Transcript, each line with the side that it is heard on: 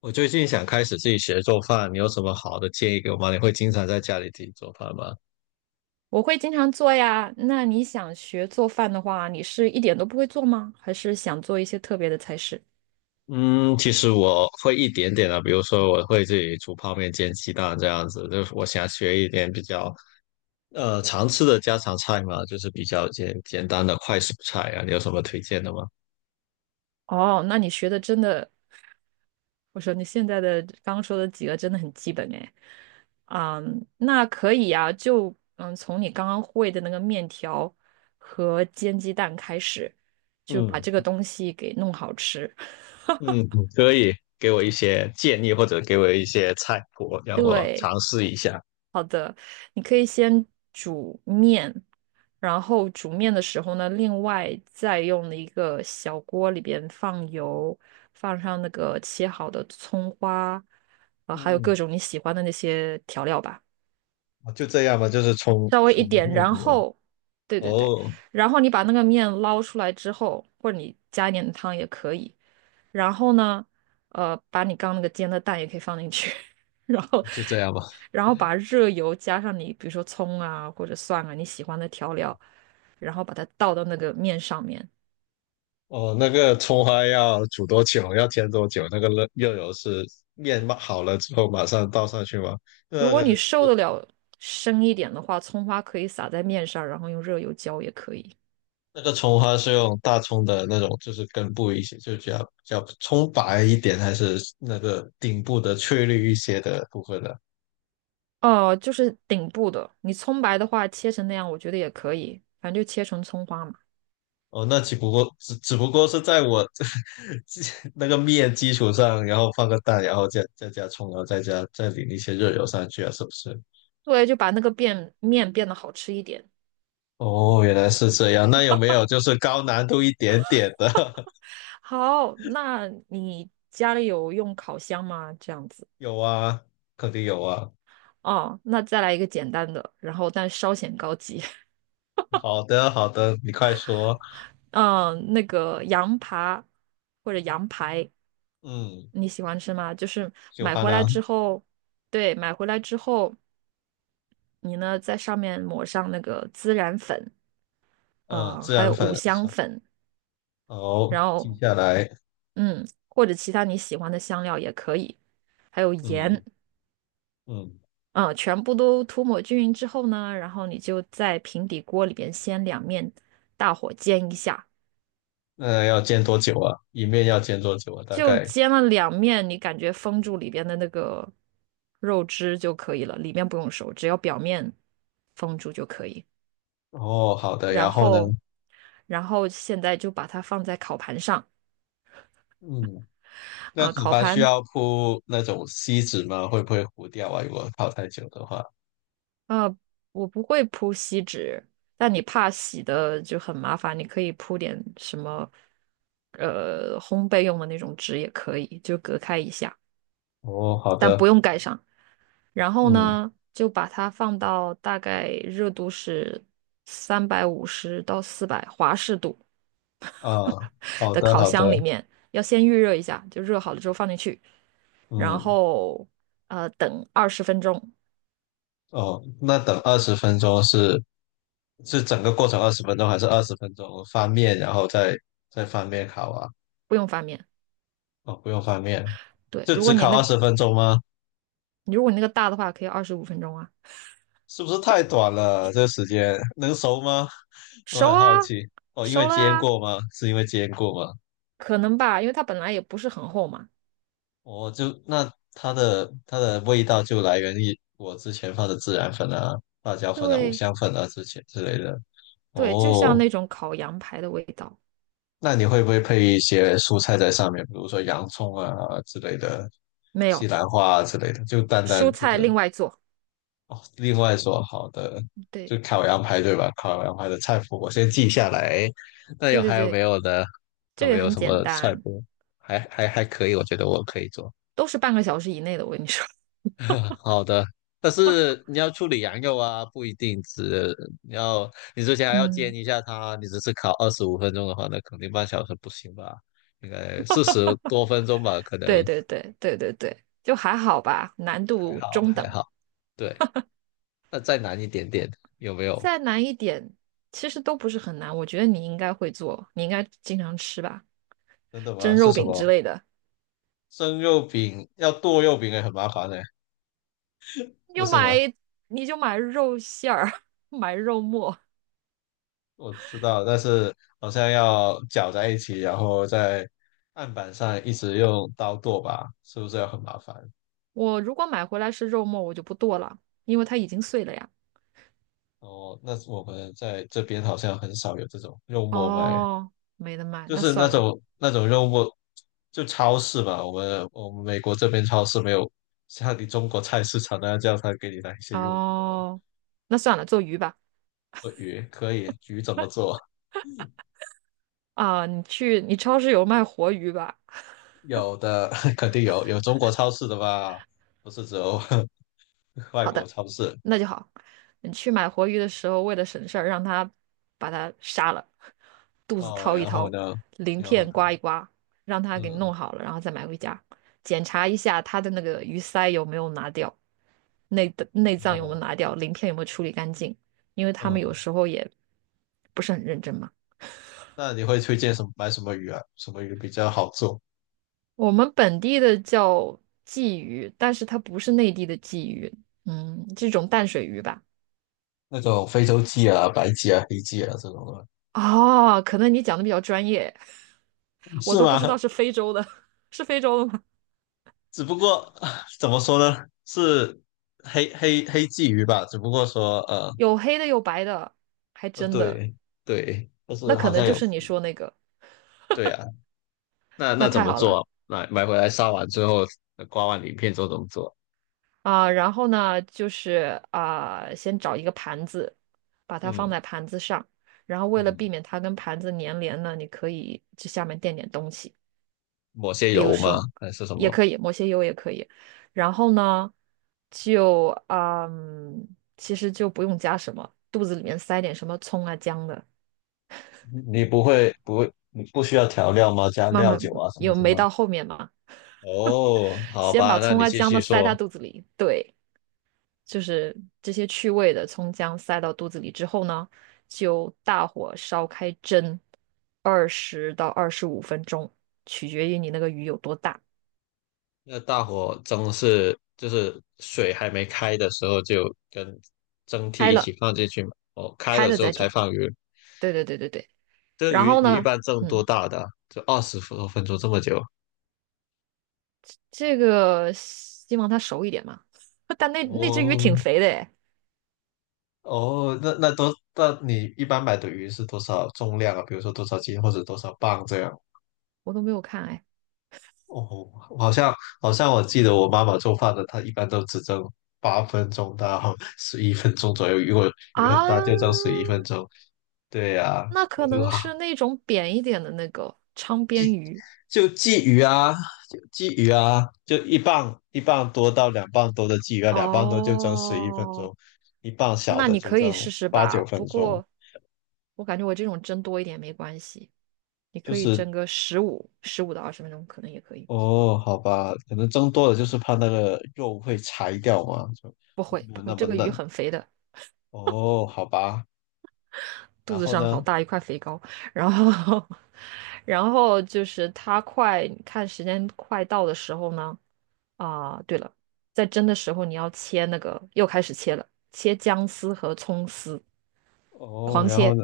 left: 我最近想开始自己学做饭，你有什么好的建议给我吗？你会经常在家里自己做饭吗？
right: 我会经常做呀。那你想学做饭的话，你是一点都不会做吗？还是想做一些特别的菜式？
left: 嗯，其实我会一点点的，比如说我会自己煮泡面、煎鸡蛋这样子，就是我想学一点比较常吃的家常菜嘛，就是比较简单的快速菜啊，你有什么推荐的吗？
right: 哦，那你学的真的，我说你现在的刚刚说的几个真的很基本哎。嗯，那可以呀，从你刚刚会的那个面条和煎鸡蛋开始，就把
left: 嗯
right: 这个东西给弄好吃。
left: 嗯，可以给我一些建议或者给我一些菜谱，让我
right: 对，
left: 尝试一下。
right: 你可以先煮面，然后煮面的时候呢，另外再用一个小锅里边放油，放上那个切好的葱花，啊、还有各
left: 嗯，
right: 种你喜欢的那些调料吧，
left: 就这样吧，就是冲
right: 稍微一
left: 冲
right: 点，
left: 那
right: 然
left: 个
right: 后，对对对，
left: 哦，
right: 然后你把那个面捞出来之后，或者你加一点汤也可以，然后呢，把你刚那个煎的蛋也可以放进去，然后，
left: 就这样吧。
right: 然后把热油加上你，比如说葱啊或者蒜啊你喜欢的调料，然后把它倒到那个面上面。
left: 哦，那个葱花要煮多久？要煎多久？那个热油是面嘛好了之后马上倒上去吗？
right: 如
left: 那
right: 果
left: 个
right: 你受得了深一点的话，葱花可以撒在面上，然后用热油浇也可以。
left: 那个葱花是用大葱的那种，就是根部一些，就比较葱白一点，还是那个顶部的翠绿一些的部分呢？
right: 哦、就是顶部的，你葱白的话切成那样，我觉得也可以，反正就切成葱花嘛。
left: 哦，那只不过是在我 基那个面基础上，然后放个蛋，然后再加葱，然后再加再淋一些热油上去啊，是不是？
right: 对，就把那个变面变得好吃一点。
left: 哦，原来是这样。那有没有就是高难度一点点的？
right: 好，那你家里有用烤箱吗？这样子。
left: 有啊，肯定有啊。
right: 哦，那再来一个简单的，然后但稍显高级。
left: 好的，好的，你快说。
right: 嗯，那个羊扒或者羊排，
left: 嗯，
right: 你喜欢吃吗？就是
left: 喜
right: 买
left: 欢
right: 回
left: 啊，
right: 来之后，对，买回来之后，你呢在上面抹上那个孜然粉，
left: 嗯，孜
right: 还
left: 然
right: 有
left: 粉，
right: 五香粉，
left: 好，
right: 然
left: 记
right: 后
left: 下来。
right: 或者其他你喜欢的香料也可以，还有盐。
left: 嗯嗯，
right: 嗯，全部都涂抹均匀之后呢，然后你就在平底锅里边先两面大火煎一下，
left: 那要煎多久啊？一面要煎多久啊？大
right: 就
left: 概。
right: 煎了两面，你感觉封住里边的那个肉汁就可以了，里面不用熟，只要表面封住就可以。
left: 哦，好的。
right: 然
left: 然后呢？
right: 后，然后现在就把它放在烤盘上，
left: 嗯，那
right: 啊、
left: 骨
right: 烤
left: 盘需
right: 盘
left: 要铺那种锡纸吗？会不会糊掉啊？如果泡太久的话。
right: 呃，我不会铺锡纸，但你怕洗的就很麻烦，你可以铺点什么，烘焙用的那种纸也可以，就隔开一下，
left: 哦，好
right: 但
left: 的。
right: 不用盖上。然后
left: 嗯
right: 呢，就把它放到大概热度是350到400华氏度
left: 啊，好
right: 的
left: 的，
right: 烤
left: 好的。
right: 箱里面，要先预热一下，就热好了之后放进去，然
left: 嗯，
right: 后等二十分钟，
left: 哦，那等二十分钟是整个过程二十分钟还是二十分钟翻面，然后再翻面烤啊？
right: 不用翻面。
left: 哦，不用翻面，
right: 对，
left: 就
right: 如果
left: 只
right: 你
left: 烤
right: 那
left: 二十分钟吗？
right: 你如果你那个大的话，可以二十五分钟啊，
left: 是不是太短了？这个时间能熟吗？我
right: 熟
left: 很
right: 啊，
left: 好奇。哦，因为
right: 熟了
left: 煎
right: 啊，
left: 过吗？是因为煎过吗？
right: 可能吧，因为它本来也不是很厚嘛。
left: 我就那它的味道就来源于我之前放的孜然粉啊、辣椒粉啊、五
right: 对
left: 香粉啊之前之类的。
right: 对，就像
left: 哦，
right: 那种烤羊排的味道，
left: 那你会不会配一些蔬菜在上面，比如说洋葱啊之类的，
right: 没
left: 西
right: 有，
left: 兰花啊之类的？就单单
right: 蔬
left: 这
right: 菜
left: 个
right: 另外做。
left: 哦。另外说好的，就
right: 对
left: 烤羊排对吧？烤羊排的菜谱我先记下来。那
right: 对
left: 有
right: 对
left: 还有没
right: 对，
left: 有呢？还
right: 这
left: 有没
right: 个
left: 有
right: 很
left: 什
right: 简
left: 么菜
right: 单，
left: 谱？还可以，我觉得我可以做。
right: 都是半个小时以内的。我跟你说，
left: 好的，但是你要处理羊肉啊，不一定只你要你之前 还要煎
right: 嗯，
left: 一下它，你只是烤25分钟的话，那肯定半小时不行吧？应该40多分钟吧，可能
right: 对对对对对对，就还好吧，难
left: 还
right: 度
left: 好
right: 中
left: 还
right: 等，
left: 好。对，那再难一点点，有没有？
right: 再难一点，其实都不是很难。我觉得你应该会做，你应该经常吃吧，
left: 真的吗？
right: 蒸
left: 是
right: 肉
left: 什
right: 饼
left: 么？
right: 之类的。
left: 生肉饼要剁肉饼也很麻烦呢，
right: 你
left: 不
right: 就
left: 是吗？
right: 买你就买肉馅儿，买肉末。
left: 我知道，但是好像要搅在一起，然后在案板上一直用刀剁吧，是不是要很麻烦？
right: 我如果买回来是肉末，我就不剁了，因为它已经碎了呀。
left: 哦，那我们在这边好像很少有这种肉末卖，
right: 哦，没得卖，
left: 就
right: 那
left: 是那
right: 算了。
left: 种那种肉末，就超市吧。我们美国这边超市没有像你中国菜市场那样，叫他给你来一些肉末、
right: 哦，那算了，做鱼吧。
left: 鳄鱼，可以，鱼怎么做？
right: 啊，你去你超市有卖活鱼吧？
left: 有的 肯定有，有中国超市的吧，不是只有 外
right: 好
left: 国
right: 的，
left: 超市
right: 那就好。你去买活鱼的时候，为了省事儿，让他把它杀了，肚子
left: 哦。
right: 掏一
left: 然后
right: 掏，
left: 呢，
right: 鳞
left: 然后呢，
right: 片刮一刮，让他给
left: 嗯，
right: 弄好了，然后再买回家，检查一下他的那个鱼鳃有没有拿掉，内脏有没有
left: 哦，
right: 拿掉，鳞片有没有处理干净，因为他们有
left: 嗯，
right: 时候也不是很认真嘛。
left: 那你会推荐什么买什么鱼啊？什么鱼比较好做？
right: 我们本地的叫鲫鱼，但是它不是内地的鲫鱼，嗯，这种淡水鱼吧。
left: 那种非洲鲫啊、白鲫啊、黑鲫啊这种的，
right: 哦，可能你讲的比较专业，我
left: 是
right: 都不知
left: 吗？
right: 道是非洲的，是非洲的吗？
left: 只不过啊 怎么说呢，是黑鲫鱼吧？只不过说
right: 有黑的，有白的，还真的，
left: 对对，就
right: 那
left: 是
right: 可
left: 好像
right: 能就
left: 有
right: 是你说那个，
left: 对啊。那
right: 那
left: 那怎
right: 太
left: 么
right: 好
left: 做
right: 了
left: 啊买回来杀完之后，刮完鳞片之后怎么做？
right: 啊。然后呢，就是啊，先找一个盘子，把它放
left: 嗯
right: 在盘子上，然后为了
left: 嗯，
right: 避免它跟盘子粘连呢，你可以这下面垫点东西，
left: 抹些油吗？还是什
right: 也
left: 么？
right: 可以，抹些油也可以。然后呢，就嗯，其实就不用加什么，肚子里面塞点什么葱啊姜的，
left: 你不会不会，你不需要调料吗？加
right: 慢
left: 料
right: 慢
left: 酒啊什么
right: 有
left: 什
right: 没
left: 么？
right: 到后面嘛，
left: 哦，好
right: 先
left: 吧，
right: 把
left: 那
right: 葱
left: 你
right: 啊
left: 继
right: 姜
left: 续
right: 的塞它
left: 说。
right: 肚子里，对，就是这些去味的葱姜塞到肚子里之后呢，就大火烧开蒸20到25分钟，取决于你那个鱼有多大。
left: 那大火蒸是就是水还没开的时候就跟蒸屉
right: 开
left: 一起
right: 了，
left: 放进去嘛，哦，开
right: 开
left: 了
right: 了
left: 之后
right: 再
left: 才
right: 蒸。
left: 放鱼。
right: 对对对对对。
left: 这个
right: 然
left: 鱼
right: 后
left: 你一
right: 呢，
left: 般蒸多
right: 嗯，
left: 大的啊就20多分钟这么久？
right: 这个希望它熟一点嘛。但那只鱼挺
left: 哦
right: 肥的哎，
left: 哦，那你一般买的鱼是多少重量啊？比如说多少斤或者多少磅这样？
right: 我都没有看哎。
left: 哦，好像好像我记得我妈妈做饭的，她一般都只蒸8分钟到十一分钟左右，如果鱼
right: 啊，
left: 很大就蒸十一分钟。对呀、
right: 那
left: 我
right: 可
left: 就
right: 能
left: 哈。
right: 是那种扁一点的那个昌边鱼。
left: 就鲫鱼啊，就鲫鱼啊，就一磅多到两磅多的鲫鱼啊，两磅多就蒸十一分
right: 哦，
left: 钟，一磅小
right: 那
left: 的
right: 你
left: 就
right: 可
left: 蒸
right: 以试试
left: 八
right: 吧。
left: 九分
right: 不
left: 钟。
right: 过，我感觉我这种蒸多一点没关系，你
left: 就
right: 可以
left: 是
right: 蒸个15、15到20分钟，可能也可以。
left: 哦，好吧，可能蒸多了就是怕那个肉会柴掉嘛，就
right: 不会，
left: 没有
right: 不
left: 那
right: 会，
left: 么
right: 这个鱼
left: 嫩。
right: 很肥的，
left: 哦，好吧，
right: 肚
left: 然
right: 子
left: 后
right: 上好
left: 呢？
right: 大一块肥膏。然后，然后就是它快，看时间快到的时候呢，啊、对了，在蒸的时候你要切那个，又开始切了，切姜丝和葱丝，
left: 哦，
right: 狂
left: 然后
right: 切，
left: 呢？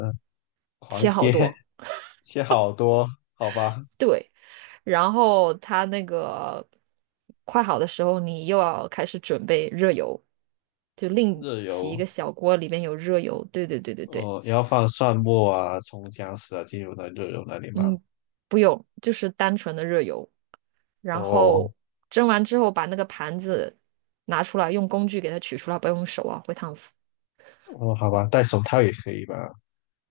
left: 狂
right: 切好
left: 切
right: 多。
left: 切好多，好吧，
right: 对，然后它那个快好的时候，你又要开始准备热油，就另
left: 热
right: 起一个
left: 油。
right: 小锅，里面有热油。对对对对对，
left: 哦，要放蒜末啊、葱、姜丝啊进入那热油那里吗？
right: 嗯，不用，就是单纯的热油。然
left: 哦，
right: 后蒸完之后，把那个盘子拿出来，用工具给它取出来，不要用手啊，会烫死。
left: 哦，好吧，戴手套也可以吧？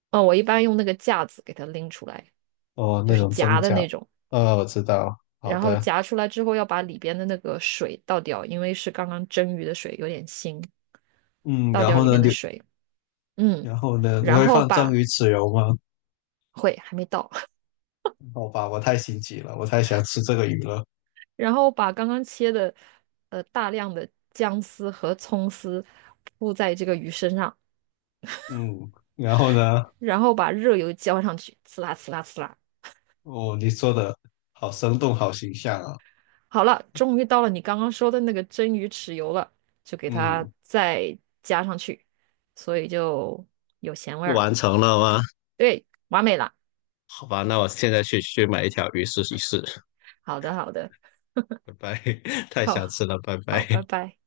right: 嗯，我一般用那个架子给它拎出来，
left: 哦，
right: 就
left: 那
right: 是
left: 种蒸
right: 夹的
left: 饺，
right: 那种。
left: 哦，我知道，好
right: 然后
left: 的，
right: 夹出来之后，要把里边的那个水倒掉，因为是刚刚蒸鱼的水，有点腥，
left: 嗯，
right: 倒掉里面的水。嗯，
left: 然后呢，你
right: 然
left: 会
right: 后
left: 放蒸
right: 把，
left: 鱼豉油吗？
right: 会，还没到，
left: 好吧，我太心急了，我太想吃这个鱼了，
right: 然后把刚刚切的大量的姜丝和葱丝铺在这个鱼身上，
left: 嗯，然后呢，
right: 然后把热油浇上去，呲啦呲啦呲啦。
left: 哦，你说的好生动，好形象啊，
right: 好了，终于到了你刚刚说的那个蒸鱼豉油了，就给它
left: 嗯，
right: 再加上去，所以就有咸味儿了。
left: 完成了吗？
right: 对，完美了。
left: 好吧，那我现在去买一条鱼试一试，
right: 好的，好的，
left: 拜拜，太想
right: 好，
left: 吃了，拜
right: 好，
left: 拜。
right: 拜拜。